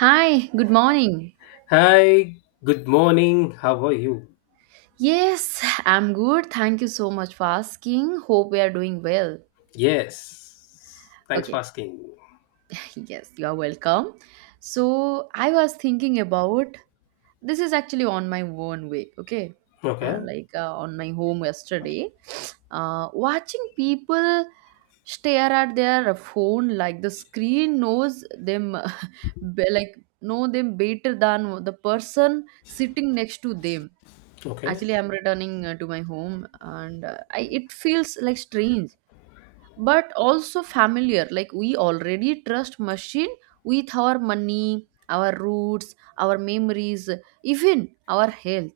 Hi, good morning. Hi, good morning. How are you? Yes, I'm good. Thank you so much for asking. Hope we are doing well. Yes, thanks for Okay, asking. yes, you are welcome. So, I was thinking about this is actually on my own way, okay? Okay, Like on my home yesterday, watching people stare at their phone like the screen knows them, like know them better than the person sitting next to them. okay, Actually, I'm returning to my home, and it feels like strange but also familiar, like we already trust machine with our money, our roots, our memories, even our health.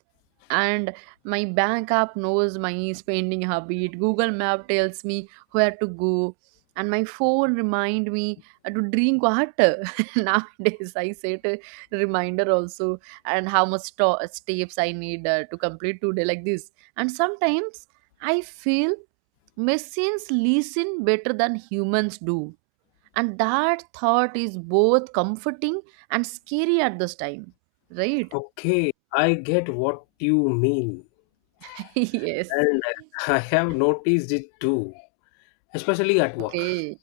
And my bank app knows my spending habit, Google Map tells me where to go, and my phone remind me to drink water. Nowadays I set a reminder also, and how much steps I need to complete today like this. And sometimes I feel machines listen better than humans do. And that thought is both comforting and scary at this time, right? okay. I get what you mean, Yes. and I have noticed it too, especially at work. Okay.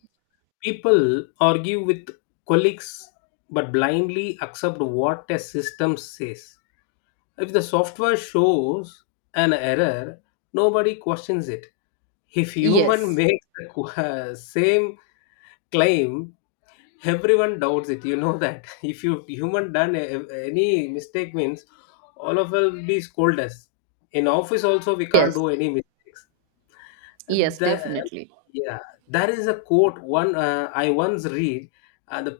People argue with colleagues but blindly accept what a system says. If the software shows an error, nobody questions it. If human Yes. makes the same claim, everyone doubts it, you know that, if you human done any mistake means all of will be scold us in office also we can't Yes. do any mistakes Yes, that. definitely. Yeah, there is a quote one I once read. The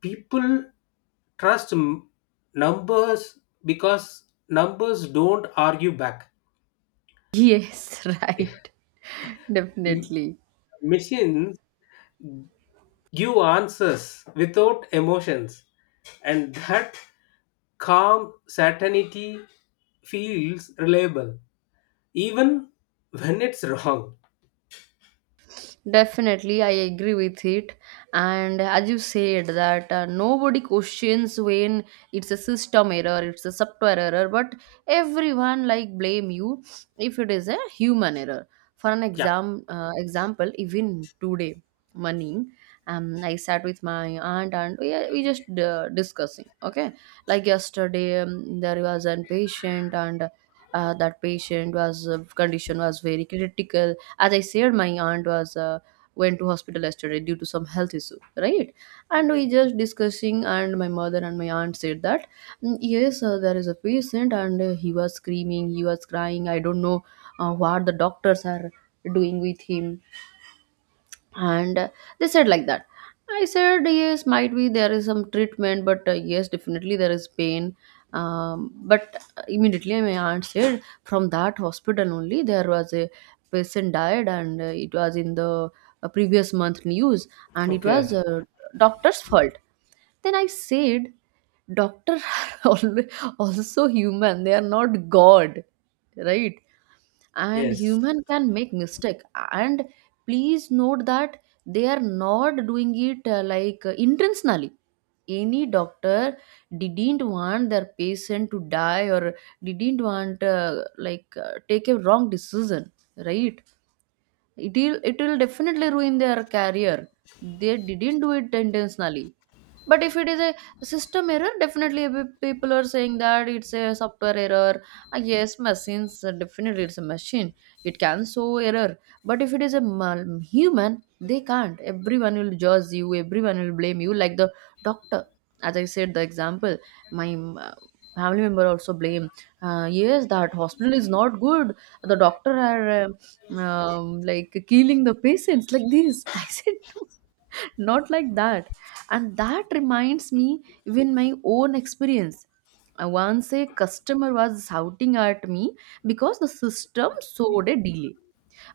people trust numbers because numbers don't argue back. Yes, right. M- Definitely. Machines give answers without emotions, and that calm certainty feels reliable even when it's wrong. Definitely, I agree with it. And as you said, that nobody questions when it's a system error, it's a software error, but everyone like blame you if it is a human error. For an Yeah, example, even today morning, I sat with my aunt, and we just discussing. Okay, like yesterday there was an patient, and that patient was condition was very critical. As I said, my aunt was went to hospital yesterday due to some health issue, right? And we just discussing, and my mother and my aunt said that, "Mm, yes, there is a patient, and he was screaming, he was crying, I don't know what the doctors are doing with him. And they said like that. I said yes, might be there is some treatment, but yes, definitely there is pain. But immediately my aunt said from that hospital only there was a patient died, and it was in the previous month news, and it okay was Abhay. Doctor's fault. Then I said doctor are also human, they are not god, right? And Yes, human can make mistake, and please note that they are not doing it like intentionally. Any doctor didn't want their patient to die, or didn't want like take a wrong decision, right? It will definitely ruin their career, they didn't do it intentionally. But if it is a system error, definitely people are saying that it's a software error. Ah, yes, machines definitely it's a machine, it can show error. But if it is a human, they can't, everyone will judge you, everyone will blame you like the doctor, as I said the example. My family member also blame, yes that hospital is not good, the doctor are like killing the patients like this. I said, no, not like that. And that reminds me even my own experience. Once a customer was shouting at me because the system showed a delay,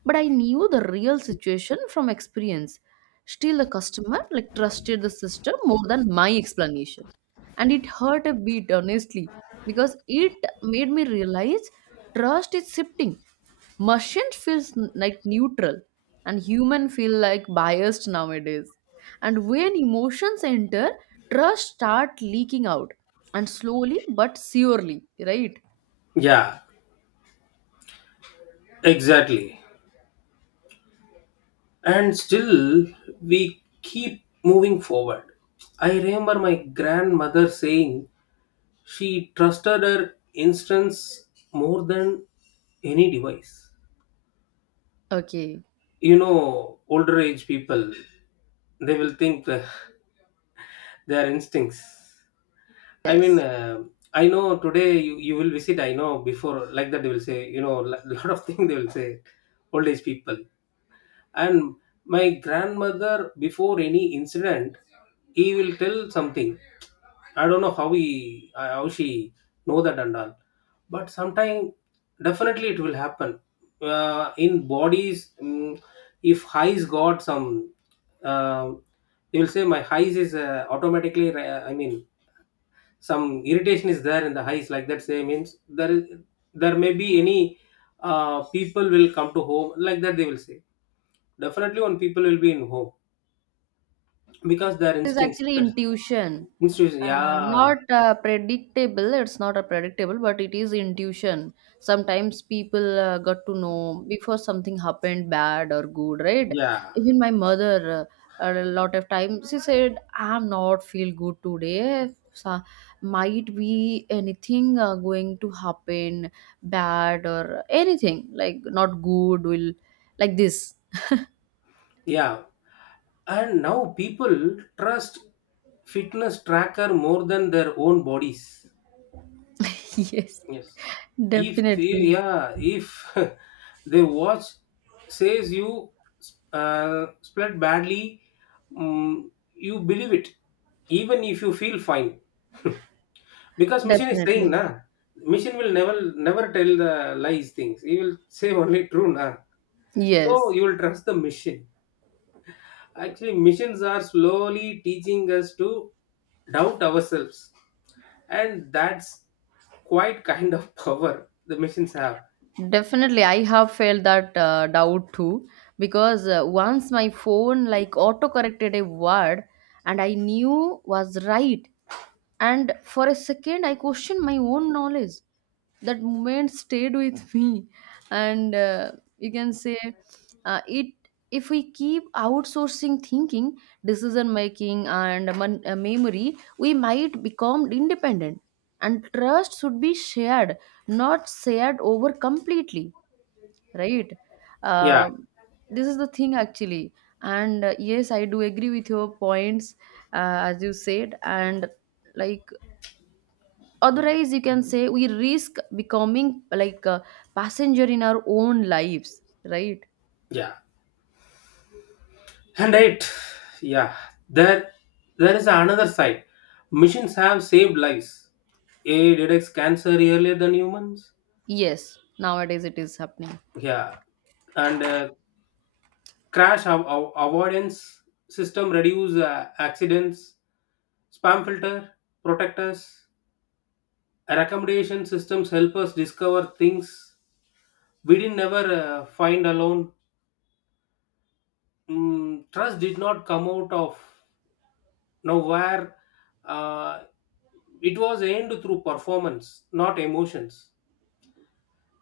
but I knew the real situation from experience. Still the customer like trusted the system more than my explanation, and it hurt a bit honestly, because it made me realize trust is shifting. Machines feels like neutral, and human feel like biased nowadays. And when emotions enter, trust start leaking out, and slowly but surely, right? yeah, exactly, and still we keep moving forward. I remember my grandmother saying she trusted her instincts more than any device. Okay. You know, older age people, they will think that their instincts, I mean, Yes, I know today you, you will visit. I know before like that they will say, you know, lot of things they will say, old age people. And my grandmother, before any incident, he will tell something. I don't know how he how she know that and all, but sometime definitely it will happen in bodies. Mm, if highs got some, uh, they will say my highs is automatically. I mean, some irritation is there in the eyes, like that say means there is there may be any people will come to home, like that they will say definitely when people will be in home, because their is instincts actually that intuition. instincts, yeah. Not predictable. It's not a predictable, but it is intuition. Sometimes people got to know before something happened, bad or good, right? yeah Even my mother, a lot of times, she said, "I'm not feel good today. So, might be anything going to happen, bad or anything like not good. Will like this? yeah and now people trust fitness tracker more than their own bodies. Yes, Yes. If, definitely, yeah, if they watch says you split badly, mm, you believe it, even if you feel fine, because machine is saying definitely." na. Machine will never never tell the lies things. He will say only true na. So Yes, you will trust the machine. Actually, machines are slowly teaching us to doubt ourselves, and that's quite kind of power the machines have. definitely. I have felt that doubt too, because once my phone like auto corrected a word, and I knew was right, and for a second I questioned my own knowledge. That moment stayed with me, and you can say it. If we keep outsourcing thinking, decision making, and memory, we might become independent, and trust should be shared, not shared over completely, right? yeah uh, this is the thing actually, and yes, I do agree with your points, as you said. And like, otherwise you can say we risk becoming like a passenger in our own lives, right? yeah, and it, yeah, there there is another side. Machines have saved lives. AI detects cancer earlier than humans. Yes, nowadays it is happening. Yeah, and crash avoidance system reduce accidents. Spam filter protect us. Recommendation systems help us discover things we didn't never find alone. Mm, trust did not come out of nowhere. uh, it was aimed through performance, not emotions.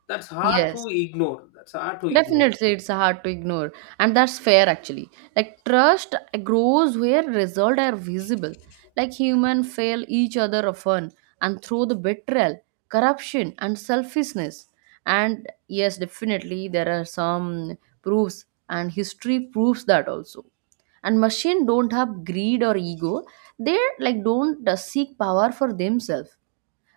that's hard Yes. to ignore that's hard to ignore Definitely, it's hard to ignore, and that's fair actually. Like, trust grows where results are visible. Like, humans fail each other often, and through the betrayal, corruption, and selfishness. And yes, definitely, there are some proofs, and history proves that also. And machine don't have greed or ego, they like don't seek power for themselves,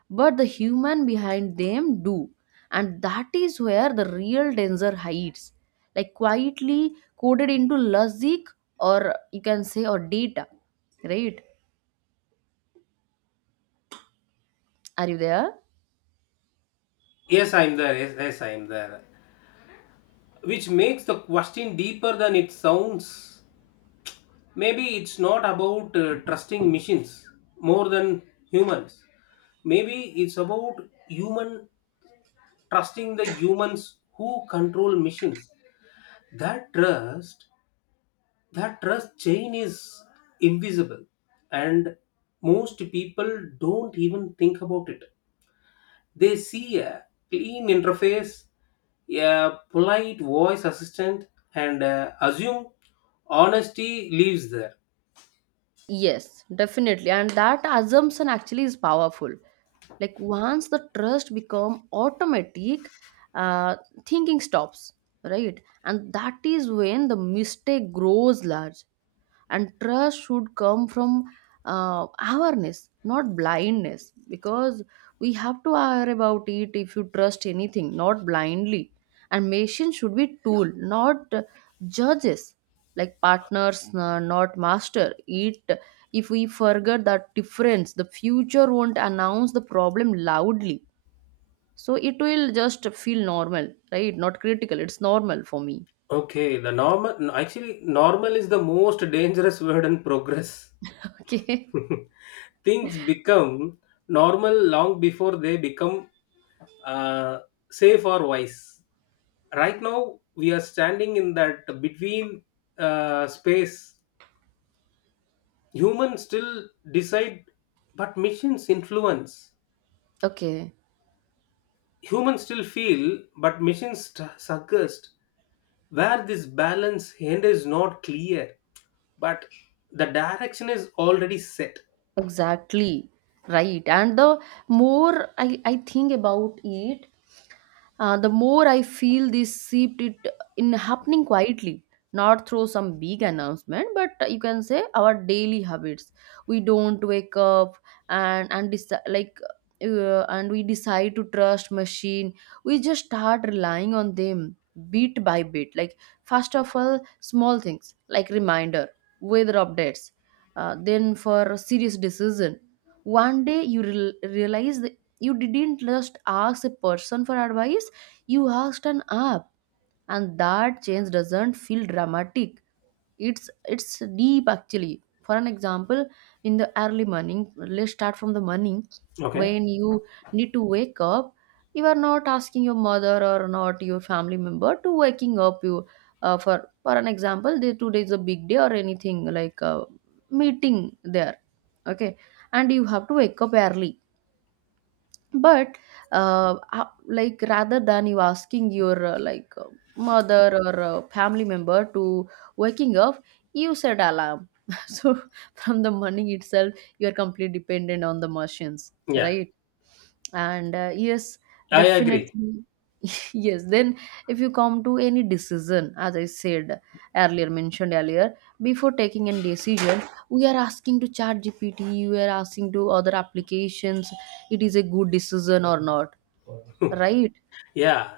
but the human behind them do, and that is where the real danger hides, like quietly coded into logic, or you can say or data, right? Are you there? Yes, I'm there, which makes the question deeper than it sounds. Maybe it's not about trusting machines more than humans. Maybe it's about human trusting the humans who control machines. That trust that trust chain is invisible, and most people don't even think about it. They see a clean interface, a polite voice assistant, and assume honesty lives there. Yes, definitely, and that assumption actually is powerful. Like, once the trust become automatic, uh, thinking stops, right? And that is when the mistake grows large, and trust should come from awareness, not blindness, because we have to aware about it if you trust anything not blindly. And machine should be tool, not judges, like partners, not master it. If we forget that difference, the future won't announce the problem loudly, so it will just feel normal, right? Not critical, it's normal for me. Okay, the normal, actually normal is the most dangerous word in progress. Okay. Things become normal long before they become uh, safe or wise. Right now, we are standing in that between space. Humans still decide, but machines influence. Okay. Humans still feel, but machines suggest. Where this balance end is not clear, but the direction is already set. Exactly. Right. And the more I think about it, the more I feel this seeped it in happening quietly, not through some big announcement, but you can say our daily habits. We don't wake up and and deci- like and we decide to trust machine. We just start relying on them bit by bit. Like first of all, small things like reminder, weather updates. Then for a serious decision, one day you rel realize that you didn't just ask a person for advice, you asked an app, and that change doesn't feel dramatic. It's deep actually. For an example, in the early morning, let's start from the morning Okay, when you need to wake up. You are not asking your mother or not your family member to waking up you. Uh, for for an example, today is a big day or anything like a meeting there. Okay, and you have to wake up early, but like rather than you asking your like mother or family member to waking up you set alarm. So from the morning itself, you are completely dependent on the machines, yeah, right? And yes, I agree. definitely. Yes. Then if you come to any decision, as I said earlier, mentioned earlier, before taking a decision, we are asking to ChatGPT, we are asking to other applications, it is a good decision or not, right? Yeah,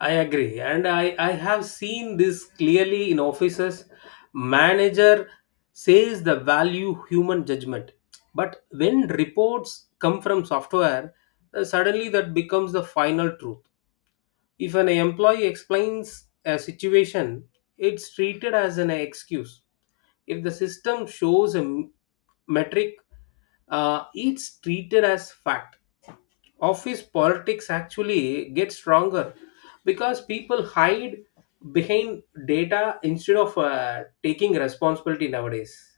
I agree, and I have seen this clearly in offices. Manager says the value human judgment, but when reports come from software, suddenly that becomes the final truth. If an employee explains a situation, it's treated as an excuse. If the system shows metric, it's treated as fact. Office politics actually gets stronger because people hide behind data instead of taking responsibility nowadays.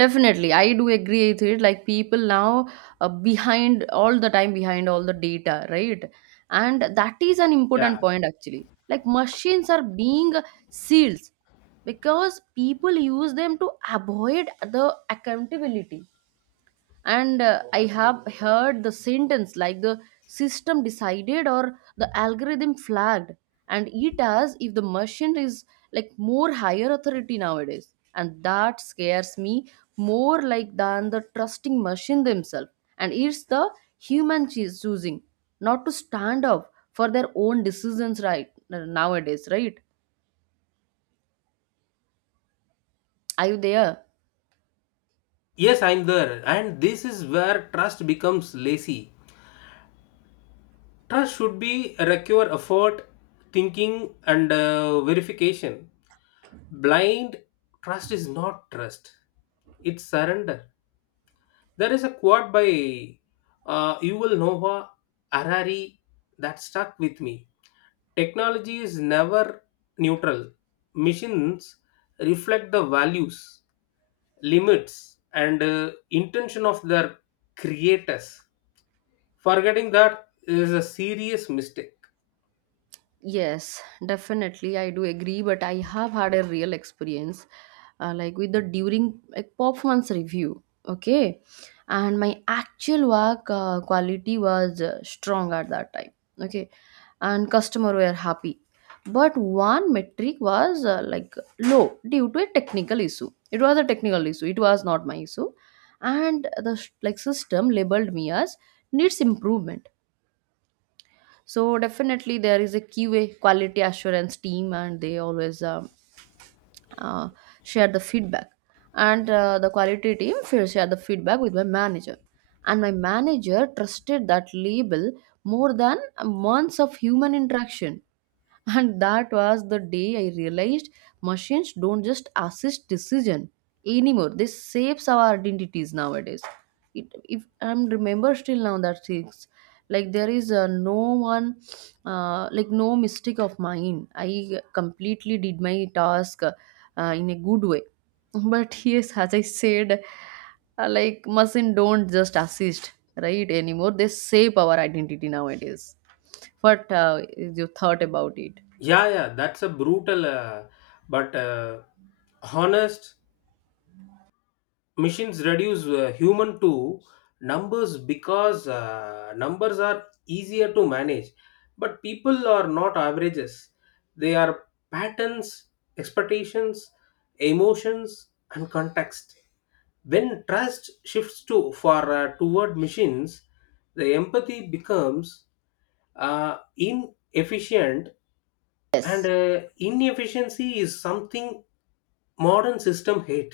Definitely, I do agree with it. Like, people now behind all the time behind all the data, right? And that is an important Yeah. point actually. Like, machines are being seals, because people use them to avoid the accountability. And I have heard the sentence like the system decided or the algorithm flagged, and it as if the machine is like more higher authority nowadays, and that scares me more like than the trusting machine themselves. And it's the human choosing not to stand up for their own decisions, right? Nowadays, right? Are you there? Yes, I'm there. And this is where trust becomes lazy. That should be require effort, thinking, and verification. Blind trust is not trust; it's surrender. There is a quote by Yuval Noah Harari that stuck with me. Technology is never neutral. Machines reflect the values, limits, and intention of their creators. Forgetting that is a serious mistake. Yes, definitely. I do agree, but I have had a real experience like with the during a performance review. Okay. And my actual work quality was strong at that time. Okay. And customer were happy. But one metric was like low due to a technical issue. It was a technical issue. It was not my issue. And the like system labeled me as needs improvement. So definitely there is a QA quality assurance team, and they always uh, share the feedback, and the quality team will share the feedback with my manager, and my manager trusted that label more than months of human interaction. And that was the day I realized machines don't just assist decision anymore, they saves our identities nowadays. It, if I remember still now that things, like there is no one like no mistake of mine, I completely did my task in a good way. But yes, as I said, like machine don't just assist right anymore. They shape our identity nowadays. What is your thought about it? Yeah, that's a brutal, but honest. Machines reduce human to numbers because numbers are easier to manage. But people are not averages. They are patterns, expectations, emotions, and context. When trust shifts to for toward machines, the empathy becomes inefficient, and Yes. Inefficiency is something modern system hate.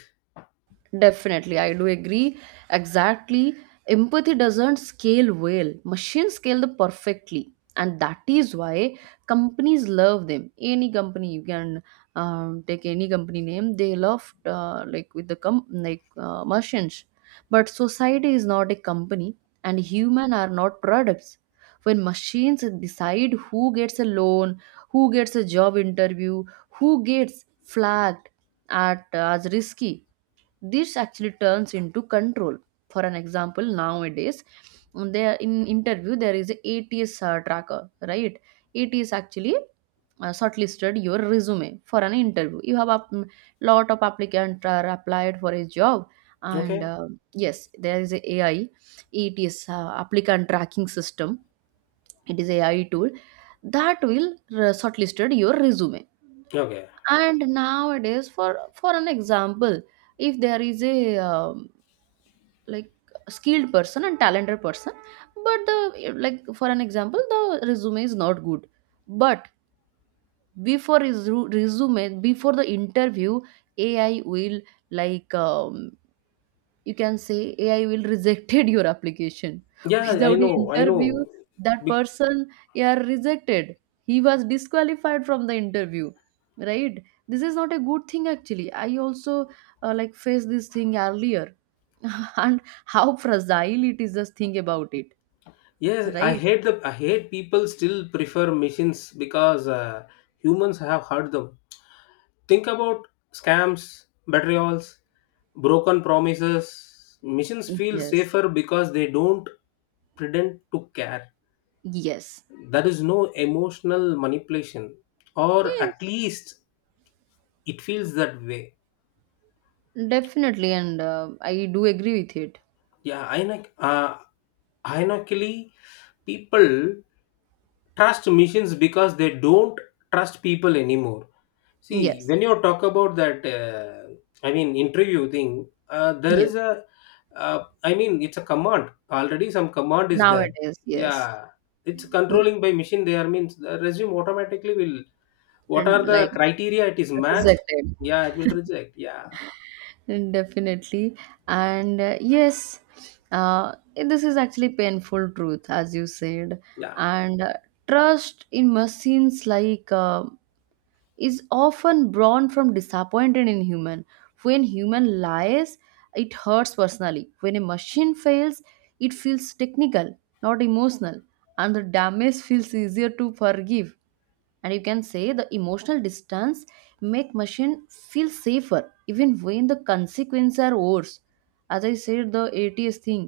Definitely, I do agree. Exactly. Empathy doesn't scale well. Machines scale them perfectly. And that is why companies love them. Any company, you can take any company name, they love like machines. But society is not a company, and human are not products. When machines decide who gets a loan, who gets a job interview, who gets flagged at as risky, this actually turns into control. For an example, nowadays there in interview there is a ats tracker, right? Ats actually shortlisted your resume for an interview. You have a lot of applicant are applied for a job, and okay yes, there is a ai ats, applicant tracking system. It is a ai tool that will shortlisted your resume. okay And nowadays, for an example, if there is a um, like skilled person and talented person, but the, like, for an example, the resume is not good, but before resu resume before the interview, ai will like um, you can say ai will rejected your application yeah i without the know i interview. know That Be- person, yeah, rejected. He was disqualified from the interview, right? This is not a good thing, actually. I also like faced this thing earlier. And how fragile it is, just think about it, yes, I right? hate the, I hate people still prefer machines because humans have hurt them. Think about scams, betrayals, broken promises. Machines feel Yes, safer because they don't pretend to care. yes, There is no emotional manipulation, or yes, at least it feels that way. definitely. And I do agree with it. Yeah, ironically, people trust machines because they don't trust people anymore. See, Yes, when you talk about that, I mean, interview thing, there yes. is a, I mean, it's a command already. Some command is there. Nowadays, yes. Yeah, it's It- controlling by machine. There means the resume automatically will. What are and, like, the criteria it is matched? rejected. Yeah, it will reject. Yeah, Definitely. And yes, this is actually painful truth, as you said. yeah. And trust in machines, is often born from disappointment in human. When human lies, it hurts personally. When a machine fails, it feels technical, not emotional, and the damage feels easier to forgive, and you can say the emotional distance make machine feel safer even when the consequences are worse. As I said, the ats thing,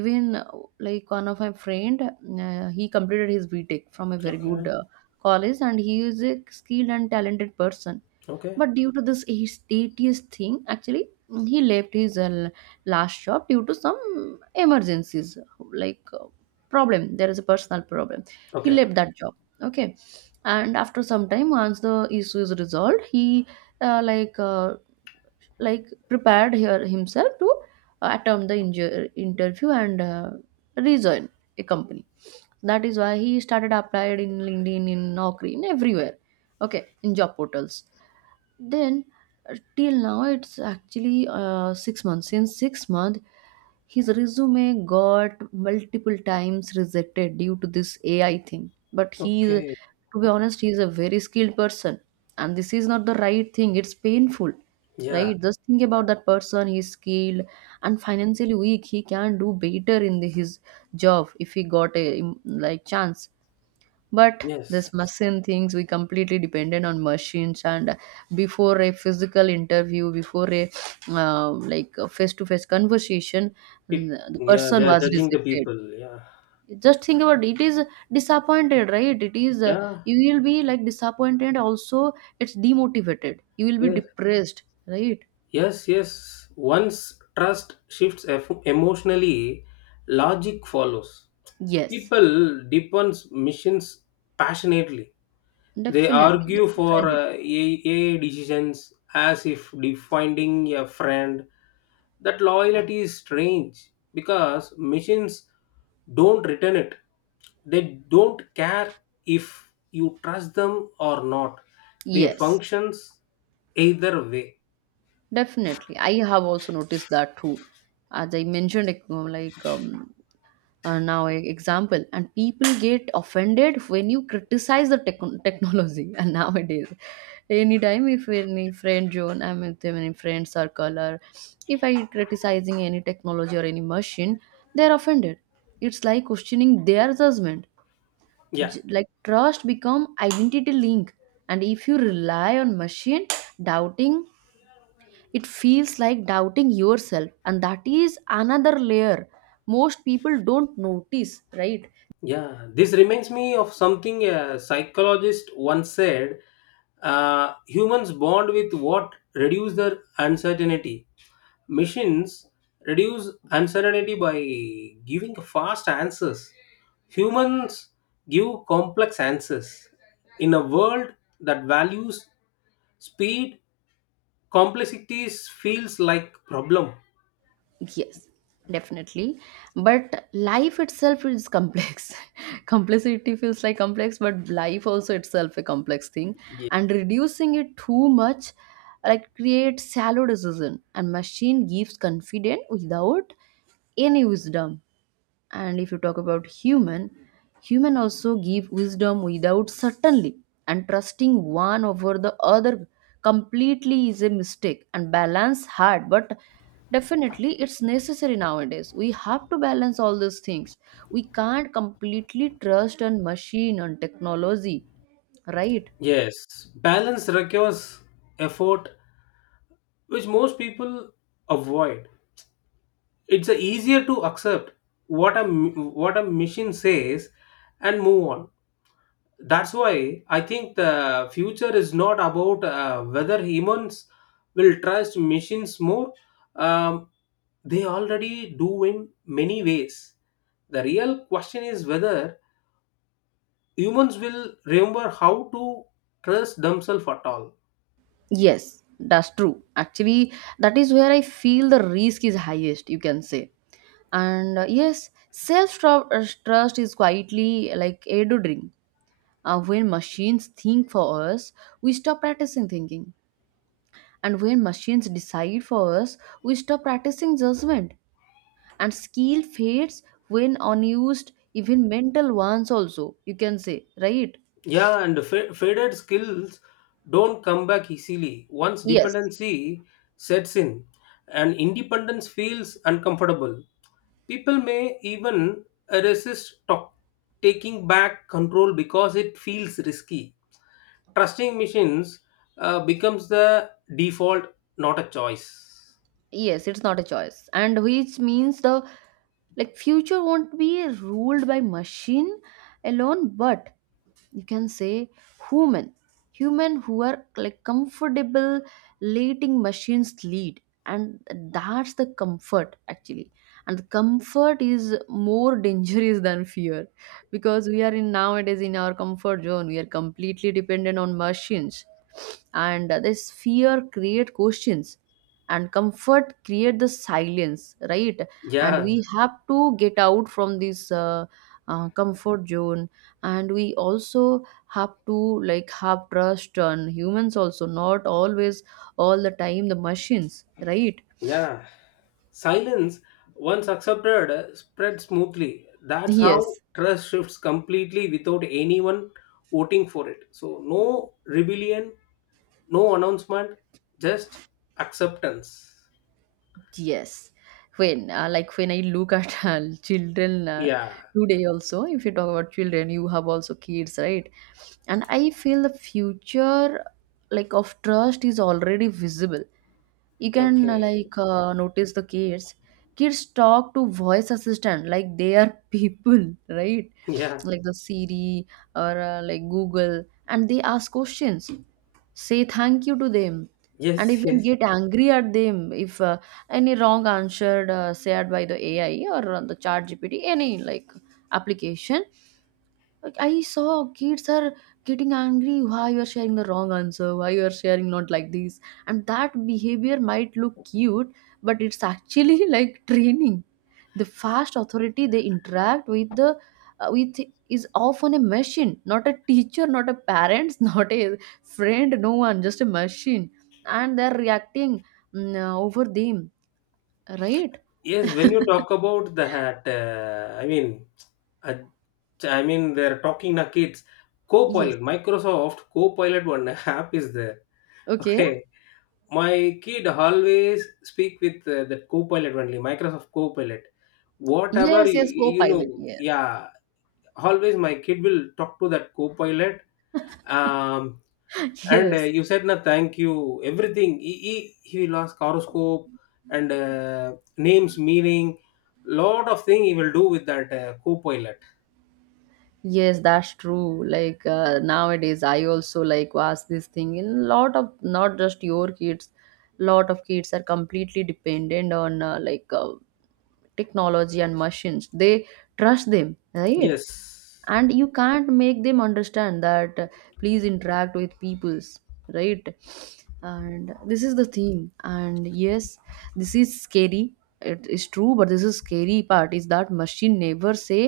even like one of my friend, he completed his B Tech from a very good Okay, college, and he is a skilled and talented person. okay, But due to this, his tedious thing, actually he left his last job due to some emergencies, like uh, problem. There is a personal problem. He okay, left that job, okay, and after some time, once the issue is resolved, he uh, like uh, like prepared here himself to attempt the interview and rejoin a company. That is why he started applied in linkedin, in naukri, in everywhere, okay, in job portals. Then till now, it's actually 6 months. Since 6 months, his resume got multiple times rejected due to this ai thing. But he is, okay. to be honest, he is a very skilled person, and this is not the right thing. It's painful, Yeah. right? Just think about that person. He's skilled and financially weak. He can do better in the, his job if he got a like chance. But this Yes. machine things, we completely dependent on machines, and before a physical interview, before a like a face-to-face conversation, Peop- the yeah, they person are was judging the rejected. people. Yeah. Just think about It is disappointed, right? It is Yeah. you will be like disappointed also. It's demotivated. You will be Yes. depressed, right? Yes. Yes. Once trust shifts emotionally, logic follows. Yes, People depends missions passionately. They definitely. argue for Definitely. AI decisions as if defining a friend. That loyalty is strange because machines don't return it. They don't care if you trust them or not. They Yes, functions either way. definitely. I have also noticed that too. As I mentioned, now example, and people get offended when you criticize the tech technology. And nowadays, anytime if any friend zone, I'm with them in friend circle, or if I criticizing any technology or any machine, they're offended. It's like questioning their judgment. Yeah, Like trust become identity link, and if you rely on machine, doubting it feels like doubting yourself, and that is another layer most people don't notice, right? yeah. This reminds me of something a psychologist once said. Humans bond with what reduce their uncertainty. Machines reduce uncertainty by giving fast answers. Humans give complex answers. In a world that values speed, complexity feels like problem. Yes, definitely. But life itself is complex. Complexity feels like complex, but life also itself a complex thing. Ye- And reducing it too much like creates shallow decision. And machine gives confidence without any wisdom, and if you talk about human, human also give wisdom without certainly, and trusting one over the other completely is a mistake, and balance hard, but definitely it's necessary. Nowadays we have to balance all these things. We can't completely trust on machine, on technology, right? Yes, balance requires effort, which most people avoid. It's a easier to accept what what a machine says and move on. That's why I think the future is not about whether humans will trust machines more. um, they already do in many ways. The real question is whether humans will remember how to trust themselves at all. Yes, that's true actually. That is where I feel the risk is highest, you can say. And yes, self trust is quietly like a do drink. When machines think for us, we stop practicing thinking, and when machines decide for us, we stop practicing judgment, and skill fades when unused. Even mental ones also, you can say, right? Yeah, and faded skills don't come back easily once Yes. dependency sets in, and independence feels uncomfortable. People may even resist to- taking back control because it feels risky. Trusting machines becomes the default, not a choice. Yes, it's not a choice, and which means the, like, future won't be ruled by machine alone, but you can say, human human who are like comfortable letting machines lead, and that's the comfort actually, and the comfort is more dangerous than fear, because we are in nowadays, in our comfort zone, we are completely dependent on machines. And this fear create questions, and comfort create the silence, right? And Yeah, we have to get out from this comfort zone, and we also have to, like, have trust on humans also, not always all the time the machines, right? yeah. Silence, once accepted, spreads smoothly. That's how Yes. trust shifts completely without anyone voting for it. So, no rebellion, no announcement, just acceptance. Yes. When like when I look at children Yeah, today also, if you talk about children, you have also kids, right? And I feel the future like of trust is already visible. You can okay. Notice the kids. Kids talk to voice assistant like they are people, right? Yeah, Like the Siri or like Google, and they ask questions, say thank you to them, and yes, even yes. get angry at them if any wrong answer said by the ai or on the chat gpt any like application. Like I saw kids are getting angry, why you are sharing the wrong answer, why you are sharing not like this. And that behavior might look cute, but it's actually like training. The fast authority they interact with the with is often a machine, not a teacher, not a parents, not a friend, no one, just a machine, and they're reacting, over them, right? Yes, when you talk about that, uh, I mean, they're talking now kids. Yes. Copilot, Microsoft Copilot one app is there. Okay. Okay, my kid always speak with that Copilot only, Microsoft Copilot. Whatever Yes, you, yes, you co-pilot, know, yes. yeah, always my kid will talk to that co-pilot, um, and Yes, you said na thank you everything. He will ask horoscope and names meaning, lot of thing he will do with that co-pilot. yes, that's true. Like nowadays I also like was this thing in lot of, not just your kids, lot of kids are completely dependent on technology and machines. They trust them, right? Yes, And you can't make them understand that please interact with peoples, right? And this is the thing, and yes, this is scary. It is true, but this is scary part is that machine never say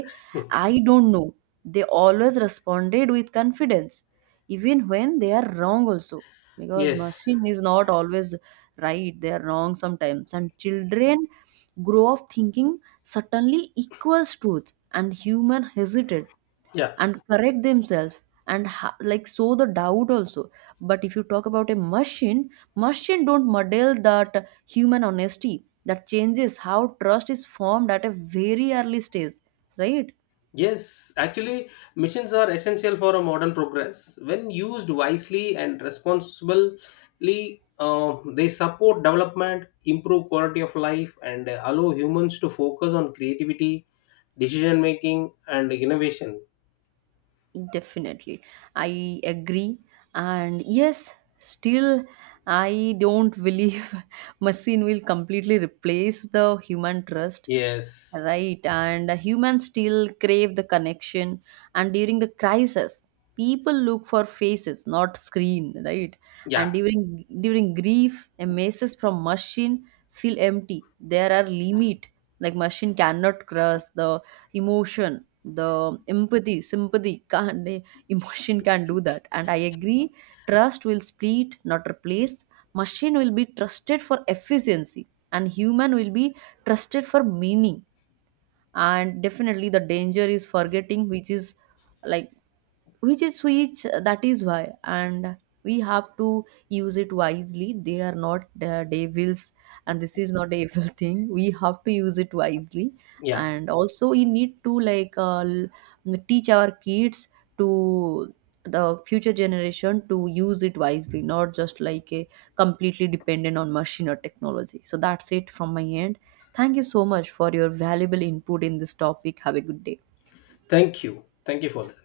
I don't know. They always responded with confidence even when they are wrong also, because yes, machine is not always right. They are wrong sometimes, and children grow up thinking certainly equals truth, and human hesitate yeah. and correct themselves and like sow the doubt also. But if you talk about a machine, machine don't model that human honesty. That changes how trust is formed at a very early stage, right? Yes, actually, missions are essential for a modern progress. When used wisely and responsibly, they support development, improve quality of life, and allow humans to focus on creativity, decision making, and innovation. Definitely. I agree. And yes, still, I don't believe machine will completely replace the human trust. Yes. Right. And humans still crave the connection. And during the crisis, people look for faces, not screen. Right. And Yeah. during grief, a message from machine feel empty. There are limit. Like machine cannot cross the emotion. The empathy, sympathy can not emotion can do that. And I agree, trust will split, not replace. Machine will be trusted for efficiency, and human will be trusted for meaning. And definitely the danger is forgetting which is, like, which is sweet. That is why, and we have to use it wisely. They are not devils, and this is not a evil thing. We have to use it wisely, Yeah. and also we need to teach our kids to, the future generation, to use it wisely, not just like a completely dependent on machine or technology. So that's it from my end. Thank you so much for your valuable input in this topic. Have a good day. Thank you. Thank you for listening.